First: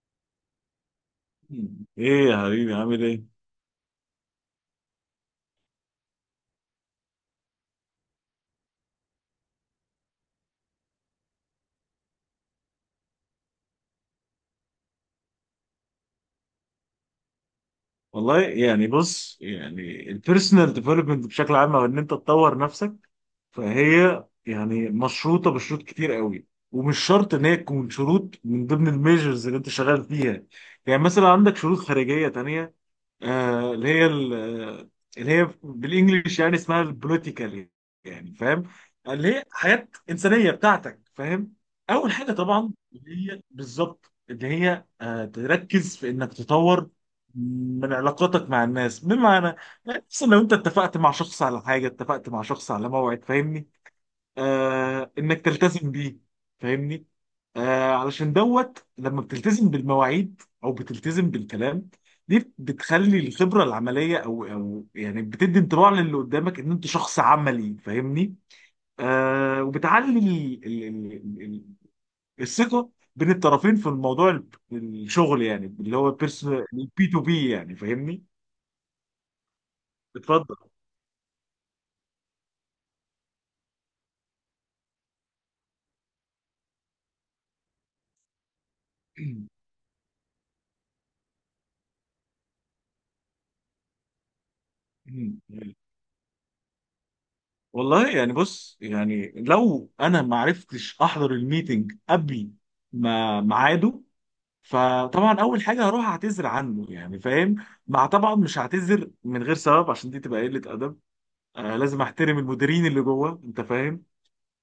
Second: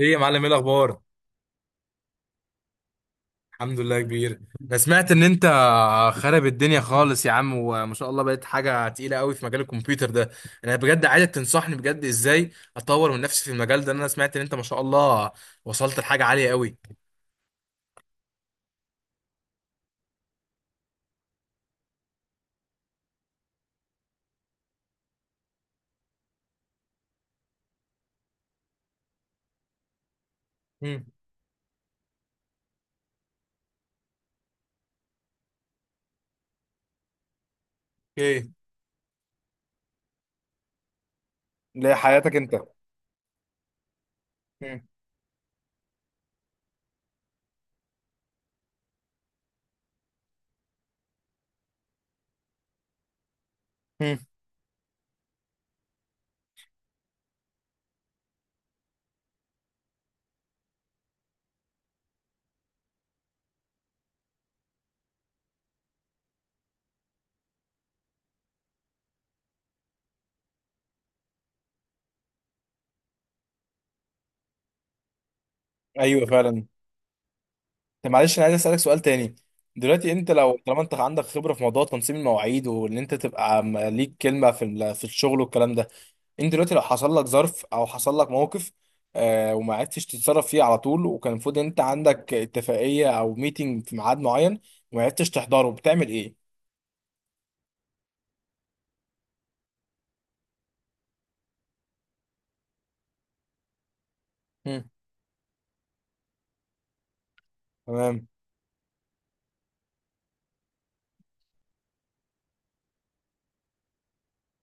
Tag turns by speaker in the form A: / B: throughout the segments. A: ايه يا معلم، ايه الاخبار؟
B: ايه يا حبيبي، عامل ايه؟
A: الحمد لله كبير. انا سمعت ان انت خرب الدنيا خالص يا عم، وما شاء الله بقيت حاجه تقيله قوي في مجال الكمبيوتر ده. انا بجد عايزك تنصحني بجد ازاي اطور من نفسي في المجال ده، لأن انا سمعت ان انت ما شاء الله وصلت لحاجه عاليه قوي.
B: والله يعني بص يعني البيرسونال ديفلوبمنت بشكل عام، او ان انت تطور نفسك، فهي يعني مشروطه بشروط كتير قوي. ومش شرط ان هي تكون شروط من ضمن الميجرز اللي انت شغال فيها. يعني
A: امم.
B: مثلا عندك شروط خارجيه تانية، اللي هي اللي هي بالانجلش يعني اسمها البوليتيكال. يعني
A: ايه.
B: فاهم؟ اللي هي حياه انسانيه بتاعتك، فاهم؟ اول حاجه
A: لحياتك انت.
B: طبعا اللي هي بالظبط اللي
A: مم.
B: هي تركز في انك تطور من علاقاتك مع الناس. بمعنى، خصوصا لو انت اتفقت مع شخص على حاجه، اتفقت مع شخص على موعد، فاهمني؟
A: مم.
B: انك تلتزم بيه، فاهمني؟ علشان دوت لما بتلتزم بالمواعيد او بتلتزم بالكلام، دي بتخلي الخبره العمليه، او يعني بتدي انطباع للي قدامك ان انت شخص عملي، فاهمني؟ وبتعلي ال- ال- الثقه بين الطرفين في الموضوع، الشغل يعني، اللي هو
A: ايوه فعلا.
B: بيرسونال بي تو بي يعني،
A: طب
B: فاهمني؟
A: معلش، انا عايز اسالك سؤال تاني. دلوقتي انت
B: اتفضل.
A: لو طالما انت عندك خبره في موضوع تنظيم المواعيد، وان انت تبقى ليك كلمه في في الشغل والكلام ده. انت دلوقتي لو حصل لك ظرف او حصل لك موقف، وما عرفتش تتصرف فيه على طول، وكان المفروض انت عندك اتفاقيه او ميتنج في ميعاد معين وما عرفتش تحضره، بتعمل ايه؟
B: والله يعني بص يعني لو انا ما عرفتش احضر الميتنج قبل ما ميعاده،
A: مم.
B: فطبعا اول حاجه هروح اعتذر عنه يعني، فاهم. مع،
A: تمام.
B: طبعا مش هعتذر من غير سبب، عشان دي تبقى قله ادب. لازم احترم المديرين اللي جوه، انت فاهم؟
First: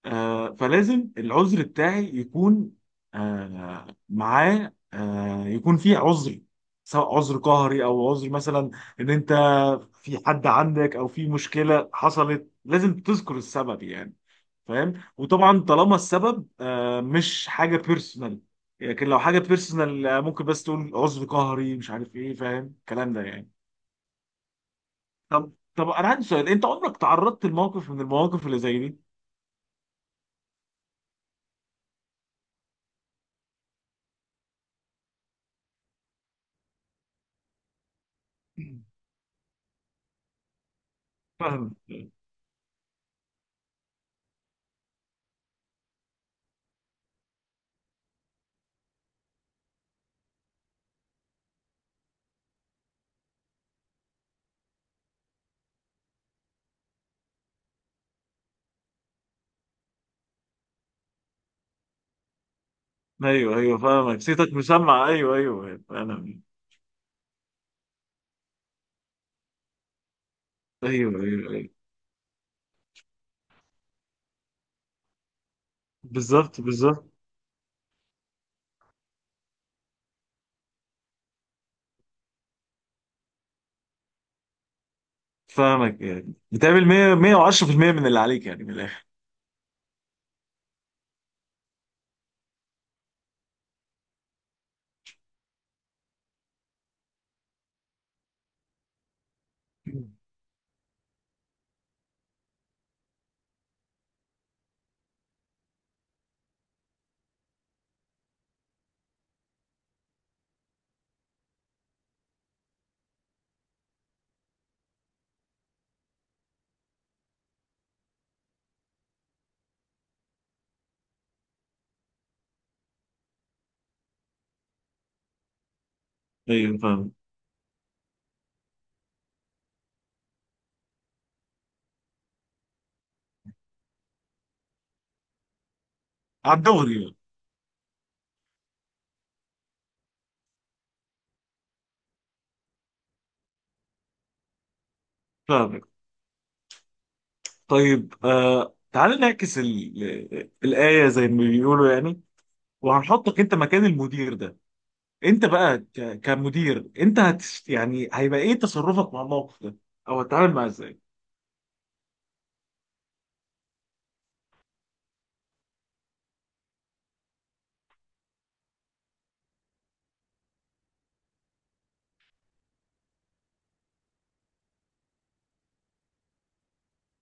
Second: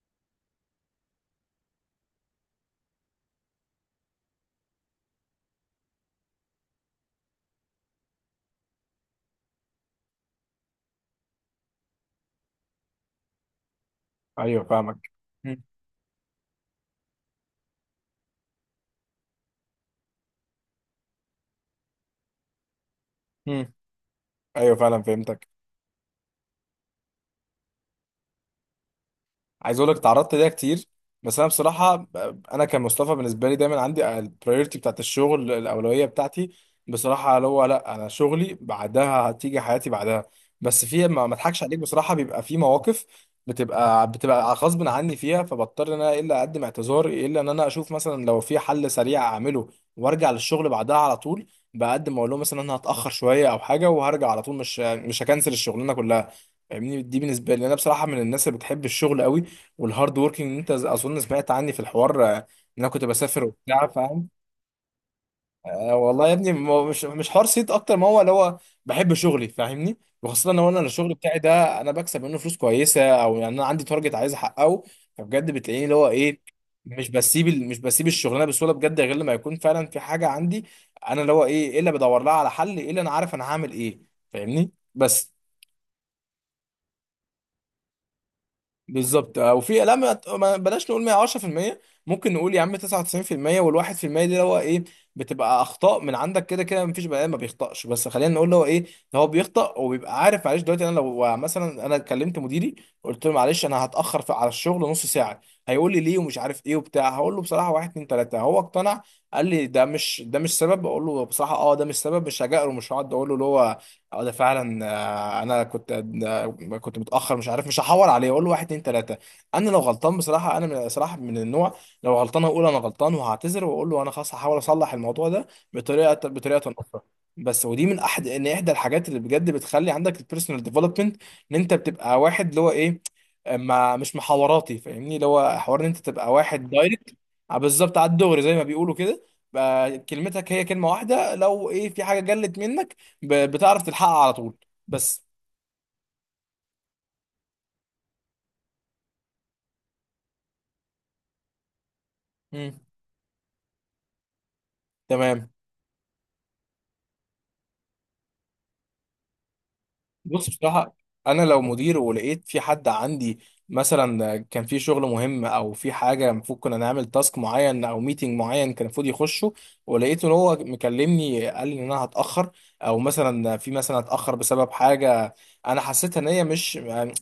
B: فلازم العذر بتاعي يكون معاه يكون فيه عذر، سواء عذر قهري، او عذر مثلا ان انت في حد عندك، او في مشكله حصلت. لازم تذكر السبب يعني،
A: ايوه
B: فاهم؟
A: فاهمك.
B: وطبعا
A: مم.
B: طالما السبب مش حاجه بيرسونال، لكن لو حاجه بيرسونال ممكن بس تقول عذر قهري مش عارف ايه، فاهم الكلام ده يعني؟
A: مم. ايوه فعلا، فهمتك.
B: طب انا عندي سؤال، انت عمرك تعرضت لموقف من المواقف اللي زي دي؟
A: عايز اقول لك، اتعرضت ليها كتير، بس انا بصراحه، انا كمصطفى بالنسبه لي دايما عندي البريورتي بتاعت الشغل، الاولويه بتاعتي بصراحه. اللي هو لا، انا شغلي بعدها هتيجي حياتي بعدها. بس في، ما اضحكش
B: فاهم.
A: عليك بصراحه، بيبقى في مواقف بتبقى غصب عني فيها، فبضطر ان انا الا اقدم اعتذار، الا ان انا اشوف مثلا لو في حل سريع اعمله وارجع للشغل بعدها على طول. بقدم اقول لهم مثلا انا هتاخر شويه او حاجه، وهرجع على طول، مش هكنسل الشغلانه كلها. فاهمني، دي بالنسبه لي، انا بصراحه من الناس اللي بتحب الشغل قوي والهارد وركينج. انت اظن سمعت عني في الحوار، ان انا كنت بسافر
B: ايوه، ايوه،
A: وبتاع،
B: فاهمك،
A: فاهم.
B: صيتك مسمع. ايوه، ايوه،
A: والله يا
B: انا.
A: ابني، ما هو مش حوار صيت، اكتر ما هو اللي هو بحب شغلي، فاهمني. وخاصه لو انا الشغل
B: ايوه،
A: بتاعي
B: ايوه، ايوه.
A: ده، انا بكسب منه فلوس كويسه، او يعني انا عندي تارجت عايز احققه. فبجد بتلاقيني اللي هو ايه،
B: بالظبط، بالظبط.
A: مش بسيب الشغلانه بسهوله بجد، غير لما يكون فعلا في حاجه عندي انا، اللي هو ايه اللي بدور لها على حل، ايه اللي انا عارف انا هعمل ايه، فاهمني بس.
B: فاهمك. يعني بتعمل 100 110% من اللي عليك يعني، من الاخر.
A: بالظبط. وفي لا، بلاش نقول 110%، ممكن نقول يا عم 99%، وال1%، دي اللي هو ايه، بتبقى اخطاء من عندك، كده كده مفيش بني ادم ما بيخطاش، بس خلينا نقول اللي هو ايه، ده هو بيخطأ وبيبقى عارف. معلش، دلوقتي انا لو مثلا انا كلمت مديري، قلت له معلش انا هتاخر في على الشغل نص ساعه، هيقول لي ليه ومش عارف ايه وبتاع، هقول له بصراحه واحد اتنين تلاته، هو اقتنع، قال لي ده مش سبب، اقول له بصراحه اه، ده مش سبب، مش هجأله، مش هقعد اقول له اللي هو اه ده فعلا، انا كنت، آه، كنت متاخر، مش عارف، مش هحور عليه اقول له واحد اتنين تلاته. انا لو غلطان بصراحه، انا من صراحه من النوع لو غلطان اقول انا غلطان وهعتذر، واقول له انا خلاص هحاول اصلح الموضوع ده بطريقه
B: ايوه،
A: اخرى.
B: فاهم.
A: بس ودي من احدى الحاجات اللي بجد بتخلي عندك البيرسونال ديفلوبمنت، ان انت بتبقى واحد اللي هو ايه، ما مش محاوراتي، فاهمني، اللي هو حوار ان انت تبقى
B: على
A: واحد
B: الدغري
A: دايركت.
B: يعني.
A: بالظبط، على الدغري زي ما بيقولوا، كده بقى كلمتك هي كلمه واحده، لو ايه في حاجه جلت منك، بتعرف تلحقها على طول بس.
B: فاهمك. طيب، تعال نعكس الآية، زي ما بيقولوا يعني،
A: مم.
B: وهنحطك انت مكان المدير ده. انت
A: تمام.
B: بقى كمدير، انت يعني هيبقى ايه تصرفك مع الموقف ده؟ او
A: بص
B: هتتعامل معاه
A: بصراحة،
B: ازاي؟
A: أنا لو مدير ولقيت في حد عندي، مثلا كان في شغل مهم أو في حاجة المفروض كنا نعمل تاسك معين أو ميتنج معين كان المفروض يخشه، ولقيته إن هو مكلمني قال لي إن أنا هتأخر، أو مثلا هتأخر بسبب حاجة، أنا حسيتها إن هي مش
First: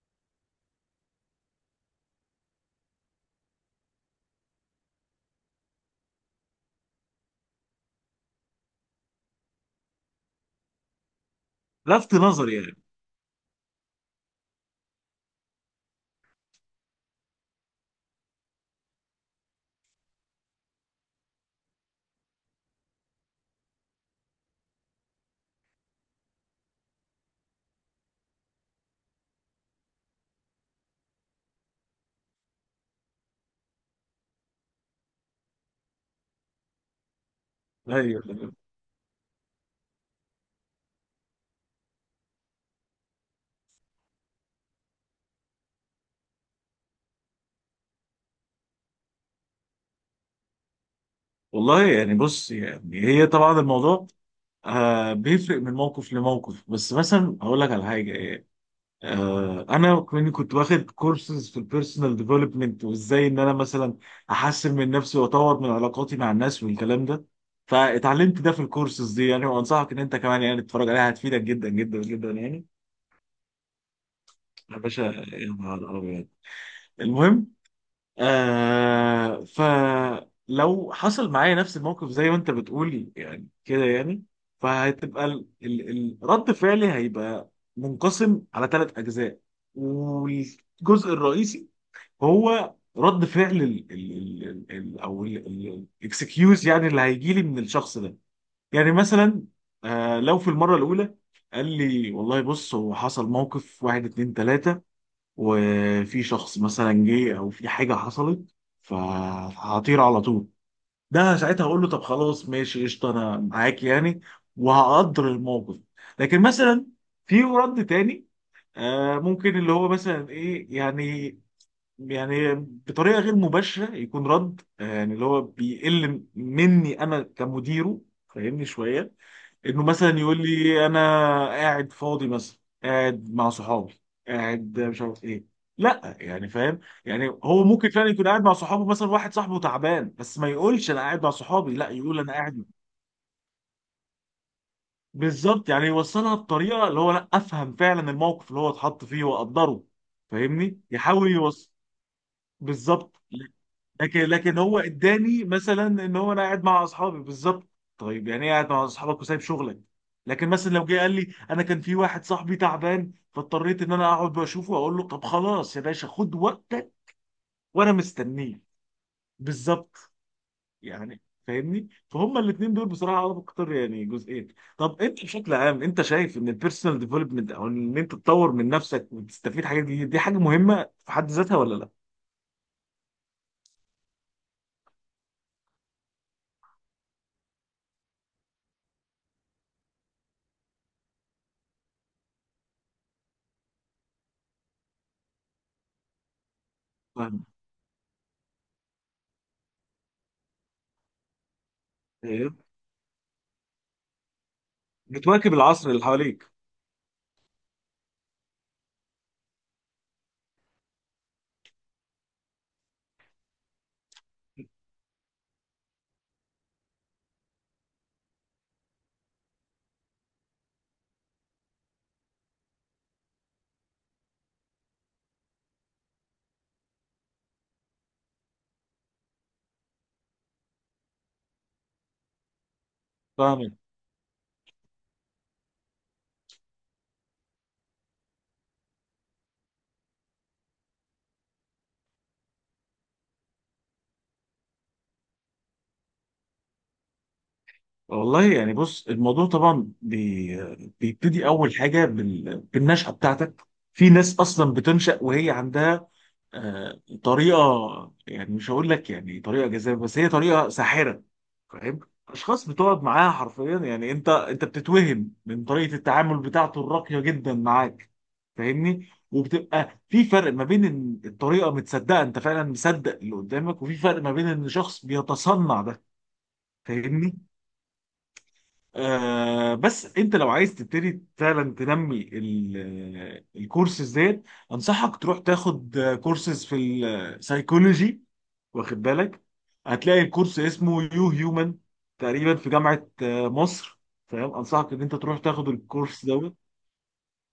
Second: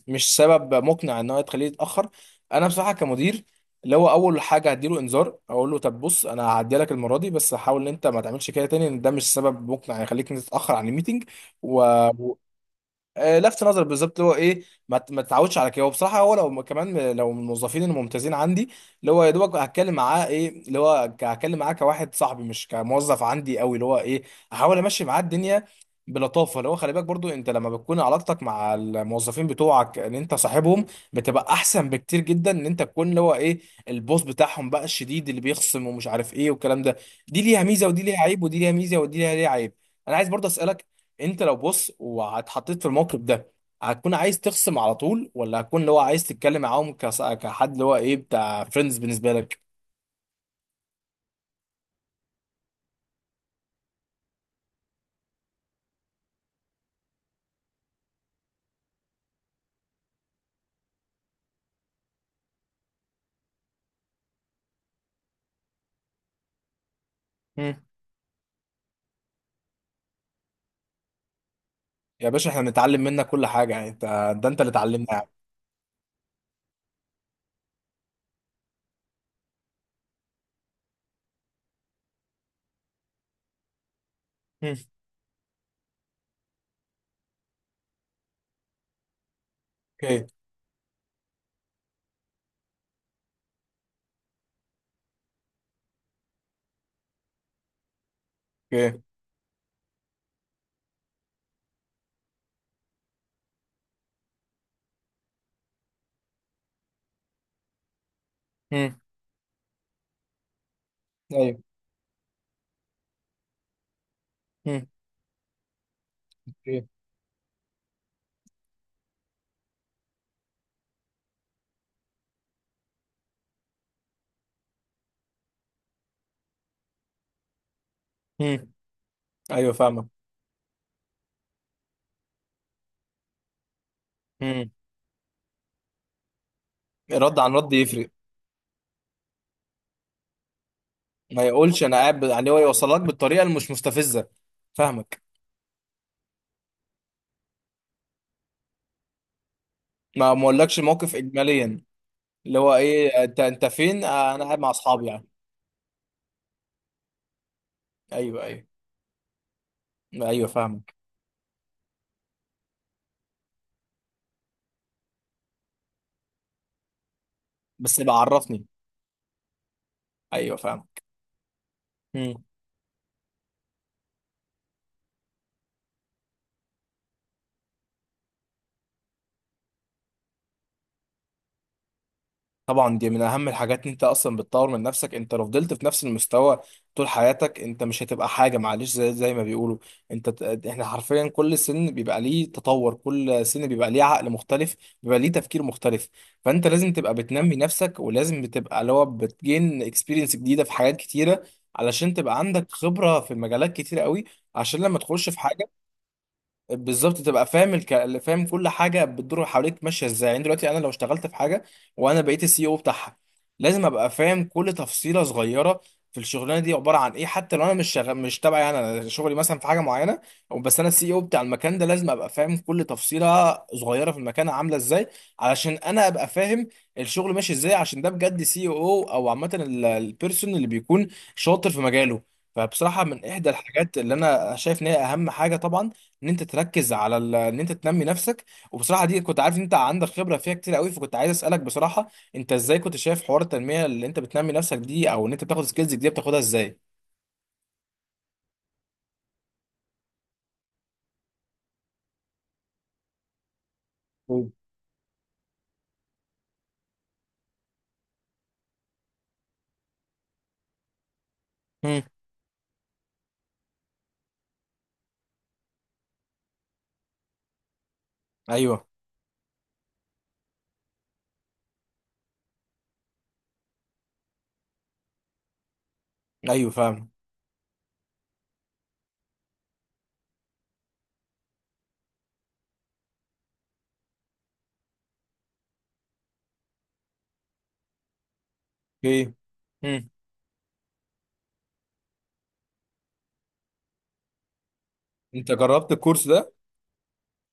A: مش سبب مقنع إن هو تخليه يتأخر. أنا بصراحة كمدير، اللي هو أول حاجة هديله إنذار، أقول له طب بص، أنا هعدي لك المرة دي بس حاول إن أنت ما تعملش كده تاني، إن ده مش سبب مقنع يخليك إن أنت تتأخر عن الميتنج و...
B: لفت
A: مم.
B: نظري يعني.
A: لفت نظر بالظبط، اللي هو ايه، ما تتعودش على كده. هو بصراحه، هو لو كمان لو من الموظفين الممتازين عندي، اللي هو يا دوبك هتكلم معاه، ايه اللي هو، هتكلم معاه كواحد صاحبي مش كموظف عندي قوي، اللي هو ايه، احاول امشي معاه الدنيا بلطافه. اللي هو خلي بالك برضو، انت لما بتكون علاقتك مع الموظفين بتوعك ان انت صاحبهم، بتبقى احسن بكتير جدا ان انت تكون اللي هو ايه، البوس بتاعهم بقى الشديد اللي بيخصم ومش عارف ايه والكلام ده. دي ليها ميزه ودي ليها
B: ايوه.
A: عيب، ودي ليها ميزه ودي ليها عيب. انا عايز برضه اسالك، انت لو بص واتحطيت في الموقف ده، هتكون عايز تخصم على طول، ولا هتكون اللي هو عايز تتكلم معاهم كحد اللي هو ايه، بتاع فريندز بالنسبه لك؟
B: والله يعني بص يعني هي طبعا الموضوع بيفرق من موقف لموقف. بس مثلا هقول لك على حاجه يعني، انا كنت واخد كورسز في البيرسونال ديفلوبمنت، وازاي ان انا مثلا احسن من نفسي واطور من علاقاتي مع الناس والكلام ده.
A: مم.
B: فاتعلمت ده في الكورسز دي يعني، وانصحك ان انت كمان يعني تتفرج عليها، هتفيدك جدا جدا
A: يا
B: جدا
A: باشا، احنا
B: يعني.
A: بنتعلم منك كل حاجه يعني، انت ده انت اللي
B: يا باشا،
A: اتعلمنا يعني.
B: يا نهار ابيض. المهم، فلو حصل معايا نفس الموقف زي ما انت بتقول يعني كده، يعني
A: مم.
B: فهتبقى الرد فعلي هيبقى منقسم على ثلاث اجزاء.
A: اوكي.
B: والجزء الرئيسي هو رد فعل او الاكسكيوز، يعني اللي هيجي لي من الشخص ده. يعني
A: اوكي.
B: مثلا لو في المره الاولى قال لي والله بص، هو حصل موقف، واحد اتنين تلاته، وفي شخص مثلا جه، او في حاجه حصلت،
A: مم.
B: فهطير على طول. ده
A: ايوه.
B: ساعتها هقول له طب خلاص، ماشي قشطه، انا معاك يعني،
A: مم.
B: وهقدر الموقف. لكن
A: اوكي.
B: مثلا في رد تاني ممكن اللي هو مثلا ايه يعني، يعني بطريقه غير مباشره يكون رد يعني اللي هو بيقل مني انا كمديره، فاهمني
A: مم.
B: شويه،
A: ايوه
B: انه
A: فاهمك.
B: مثلا يقول لي انا قاعد فاضي، مثلا قاعد مع صحابي،
A: مم.
B: قاعد مش عارف ايه. لا، يعني فاهم يعني،
A: رد عن
B: هو
A: رد
B: ممكن
A: يفرق.
B: فعلا يكون قاعد مع صحابه، مثلا واحد صاحبه تعبان، بس ما يقولش انا قاعد مع
A: ما
B: صحابي،
A: يقولش
B: لا
A: انا
B: يقول
A: قاعد
B: انا
A: يعني هو
B: قاعد،
A: يوصلك بالطريقه اللي مش مستفزه، فاهمك.
B: بالظبط. يعني يوصلها بطريقه اللي هو لا، افهم فعلا الموقف اللي هو اتحط فيه واقدره.
A: ما اقولكش
B: فاهمني
A: موقف
B: يحاول يوصل،
A: اجماليا، اللي هو
B: بالظبط.
A: ايه، انت فين؟
B: لكن
A: انا
B: لكن
A: قاعد مع
B: هو
A: اصحابي يعني.
B: اداني مثلا ان هو انا قاعد مع اصحابي، بالظبط. طيب
A: ايوه،
B: يعني ايه
A: ايوه،
B: قاعد مع اصحابك وسايب شغلك؟
A: ايوه،
B: لكن مثلا لو
A: فاهمك.
B: جه قال لي انا كان في واحد صاحبي تعبان، فاضطريت ان انا اقعد واشوفه، واقول له طب خلاص يا باشا، خد وقتك وانا
A: بس يبقى
B: مستنيه،
A: عرفني.
B: بالظبط
A: ايوه فاهمك.
B: يعني. فاهمني فهم
A: مم.
B: الاثنين دول بصراحه انا بكتر يعني، جزئين. طب انت بشكل عام انت شايف ان البيرسونال ديفلوبمنت، او ان انت تطور من نفسك وتستفيد حاجات جديده، دي حاجه مهمه في حد ذاتها ولا لا؟
A: طبعا دي من اهم الحاجات، ان انت اصلا بتطور من نفسك. انت لو فضلت في نفس المستوى طول حياتك، انت مش هتبقى حاجه، معلش زي ما بيقولوا. احنا حرفيا كل سن بيبقى ليه تطور، كل سن بيبقى ليه عقل مختلف، بيبقى ليه تفكير مختلف. فانت لازم تبقى
B: فاهم.
A: بتنمي نفسك، ولازم بتبقى اللي هو بتجين اكسبيرينس جديده في حاجات كتيره، علشان تبقى
B: إيه؟
A: عندك خبره في مجالات كتيره قوي، عشان لما تخش في
B: بتواكب
A: حاجه
B: العصر اللي حواليك.
A: بالظبط، تبقى فاهم فاهم كل حاجه بتدور حواليك ماشيه ازاي. يعني دلوقتي انا لو اشتغلت في حاجه وانا بقيت السي او بتاعها، لازم ابقى فاهم كل تفصيله صغيره في الشغلانه دي عباره عن ايه، حتى لو انا مش تبعي، يعني انا شغلي مثلا في حاجه معينه، أو بس انا السي او بتاع المكان ده، لازم ابقى فاهم كل تفصيله صغيره في المكان عامله ازاي، علشان انا ابقى فاهم الشغل ماشي ازاي. عشان ده بجد سي او، او عامه، البيرسون اللي بيكون شاطر في مجاله. فبصراحه من احدى
B: فاهمك.
A: الحاجات اللي انا شايف ان هي اهم حاجه طبعا، ان انت تركز على ان انت تنمي نفسك. وبصراحه دي كنت عارف ان انت عندك خبره فيها كتير قوي، فكنت عايز اسالك بصراحه، انت ازاي كنت شايف حوار التنميه اللي انت بتنمي نفسك دي، او ان انت بتاخد سكيلز دي بتاخدها ازاي؟
B: والله يعني بص الموضوع طبعا بيبتدي اول حاجه بالنشأة بتاعتك. في ناس
A: مم.
B: اصلا بتنشأ وهي عندها طريقه، يعني مش هقول لك يعني طريقه جذابه، بس هي طريقه ساحره. فاهم؟
A: امم.
B: اشخاص بتقعد معاها حرفيا يعني، انت بتتوهم من طريقه التعامل بتاعته الراقيه جدا معاك.
A: ايوه،
B: فاهمني، وبتبقى في فرق ما بين إن الطريقه متصدقه، انت فعلا مصدق اللي قدامك، وفي فرق ما بين ان شخص بيتصنع ده.
A: ايوه فاهم.
B: فاهمني. بس انت لو عايز تبتدي فعلا تنمي الكورسز ديت، انصحك تروح تاخد كورسز في السايكولوجي، واخد
A: اوكي.
B: بالك.
A: امم.
B: هتلاقي الكورس اسمه يو هيومن، تقريبا في جامعة مصر، فاهم؟ انصحك ان انت تروح
A: انت
B: تاخد
A: جربت
B: الكورس
A: الكورس ده؟
B: دوت.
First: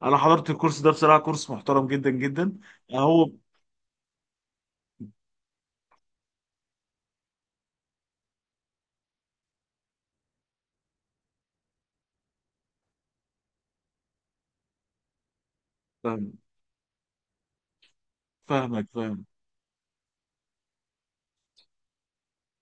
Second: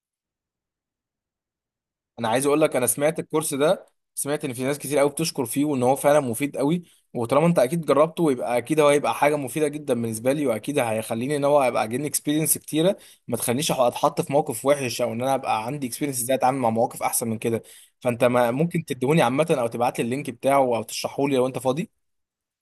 B: انا حضرت الكورس ده بصراحة، كورس محترم جدا
A: انا عايز
B: جدا.
A: اقول لك، انا سمعت
B: هو
A: الكورس ده، سمعت ان في ناس كتير قوي بتشكر فيه، وان هو فعلا مفيد قوي، وطالما انت اكيد جربته، يبقى اكيد هو هيبقى حاجه مفيده جدا بالنسبه لي، واكيد هيخليني ان هو ابقى اجيني اكسبيرينس كتيره، ما تخلينيش اتحط في موقف وحش، او ان انا ابقى عندي اكسبيرينس ازاي
B: فاهم-
A: اتعامل مع مواقف احسن من كده. فانت ما ممكن
B: فاهمك،
A: تديهوني
B: فاهمك.
A: عامه، او تبعت لي اللينك بتاعه، او تشرحه لي لو انت فاضي؟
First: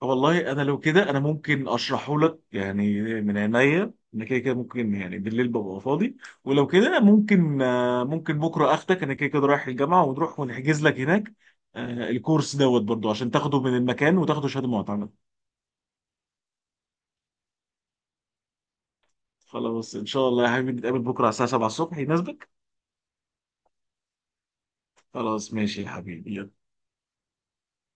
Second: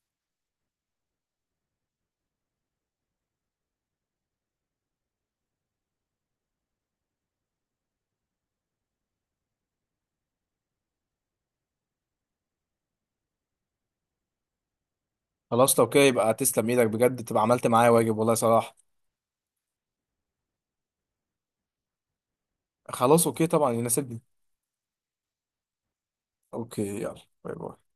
B: والله انا لو كده انا ممكن اشرحه لك يعني، من عينيا. انا كده كده ممكن يعني، بالليل ببقى فاضي. ولو كده ممكن، ممكن بكره اخدك، انا كده كده رايح الجامعه، ونروح ونحجز لك هناك الكورس دوت برضو، عشان تاخده من المكان وتاخده شهاده معتمد.
A: خلاص لو كده، يبقى تسلم ايدك بجد، تبقى عملت معايا واجب والله صراحه.
B: خلاص، ان شاء الله يا حبيبي نتقابل بكره على الساعه 7 الصبح، يناسبك؟
A: خلاص اوكي طبعا، يناسبني.
B: خلاص ماشي يا حبيبي.
A: اوكي، يلا باي باي.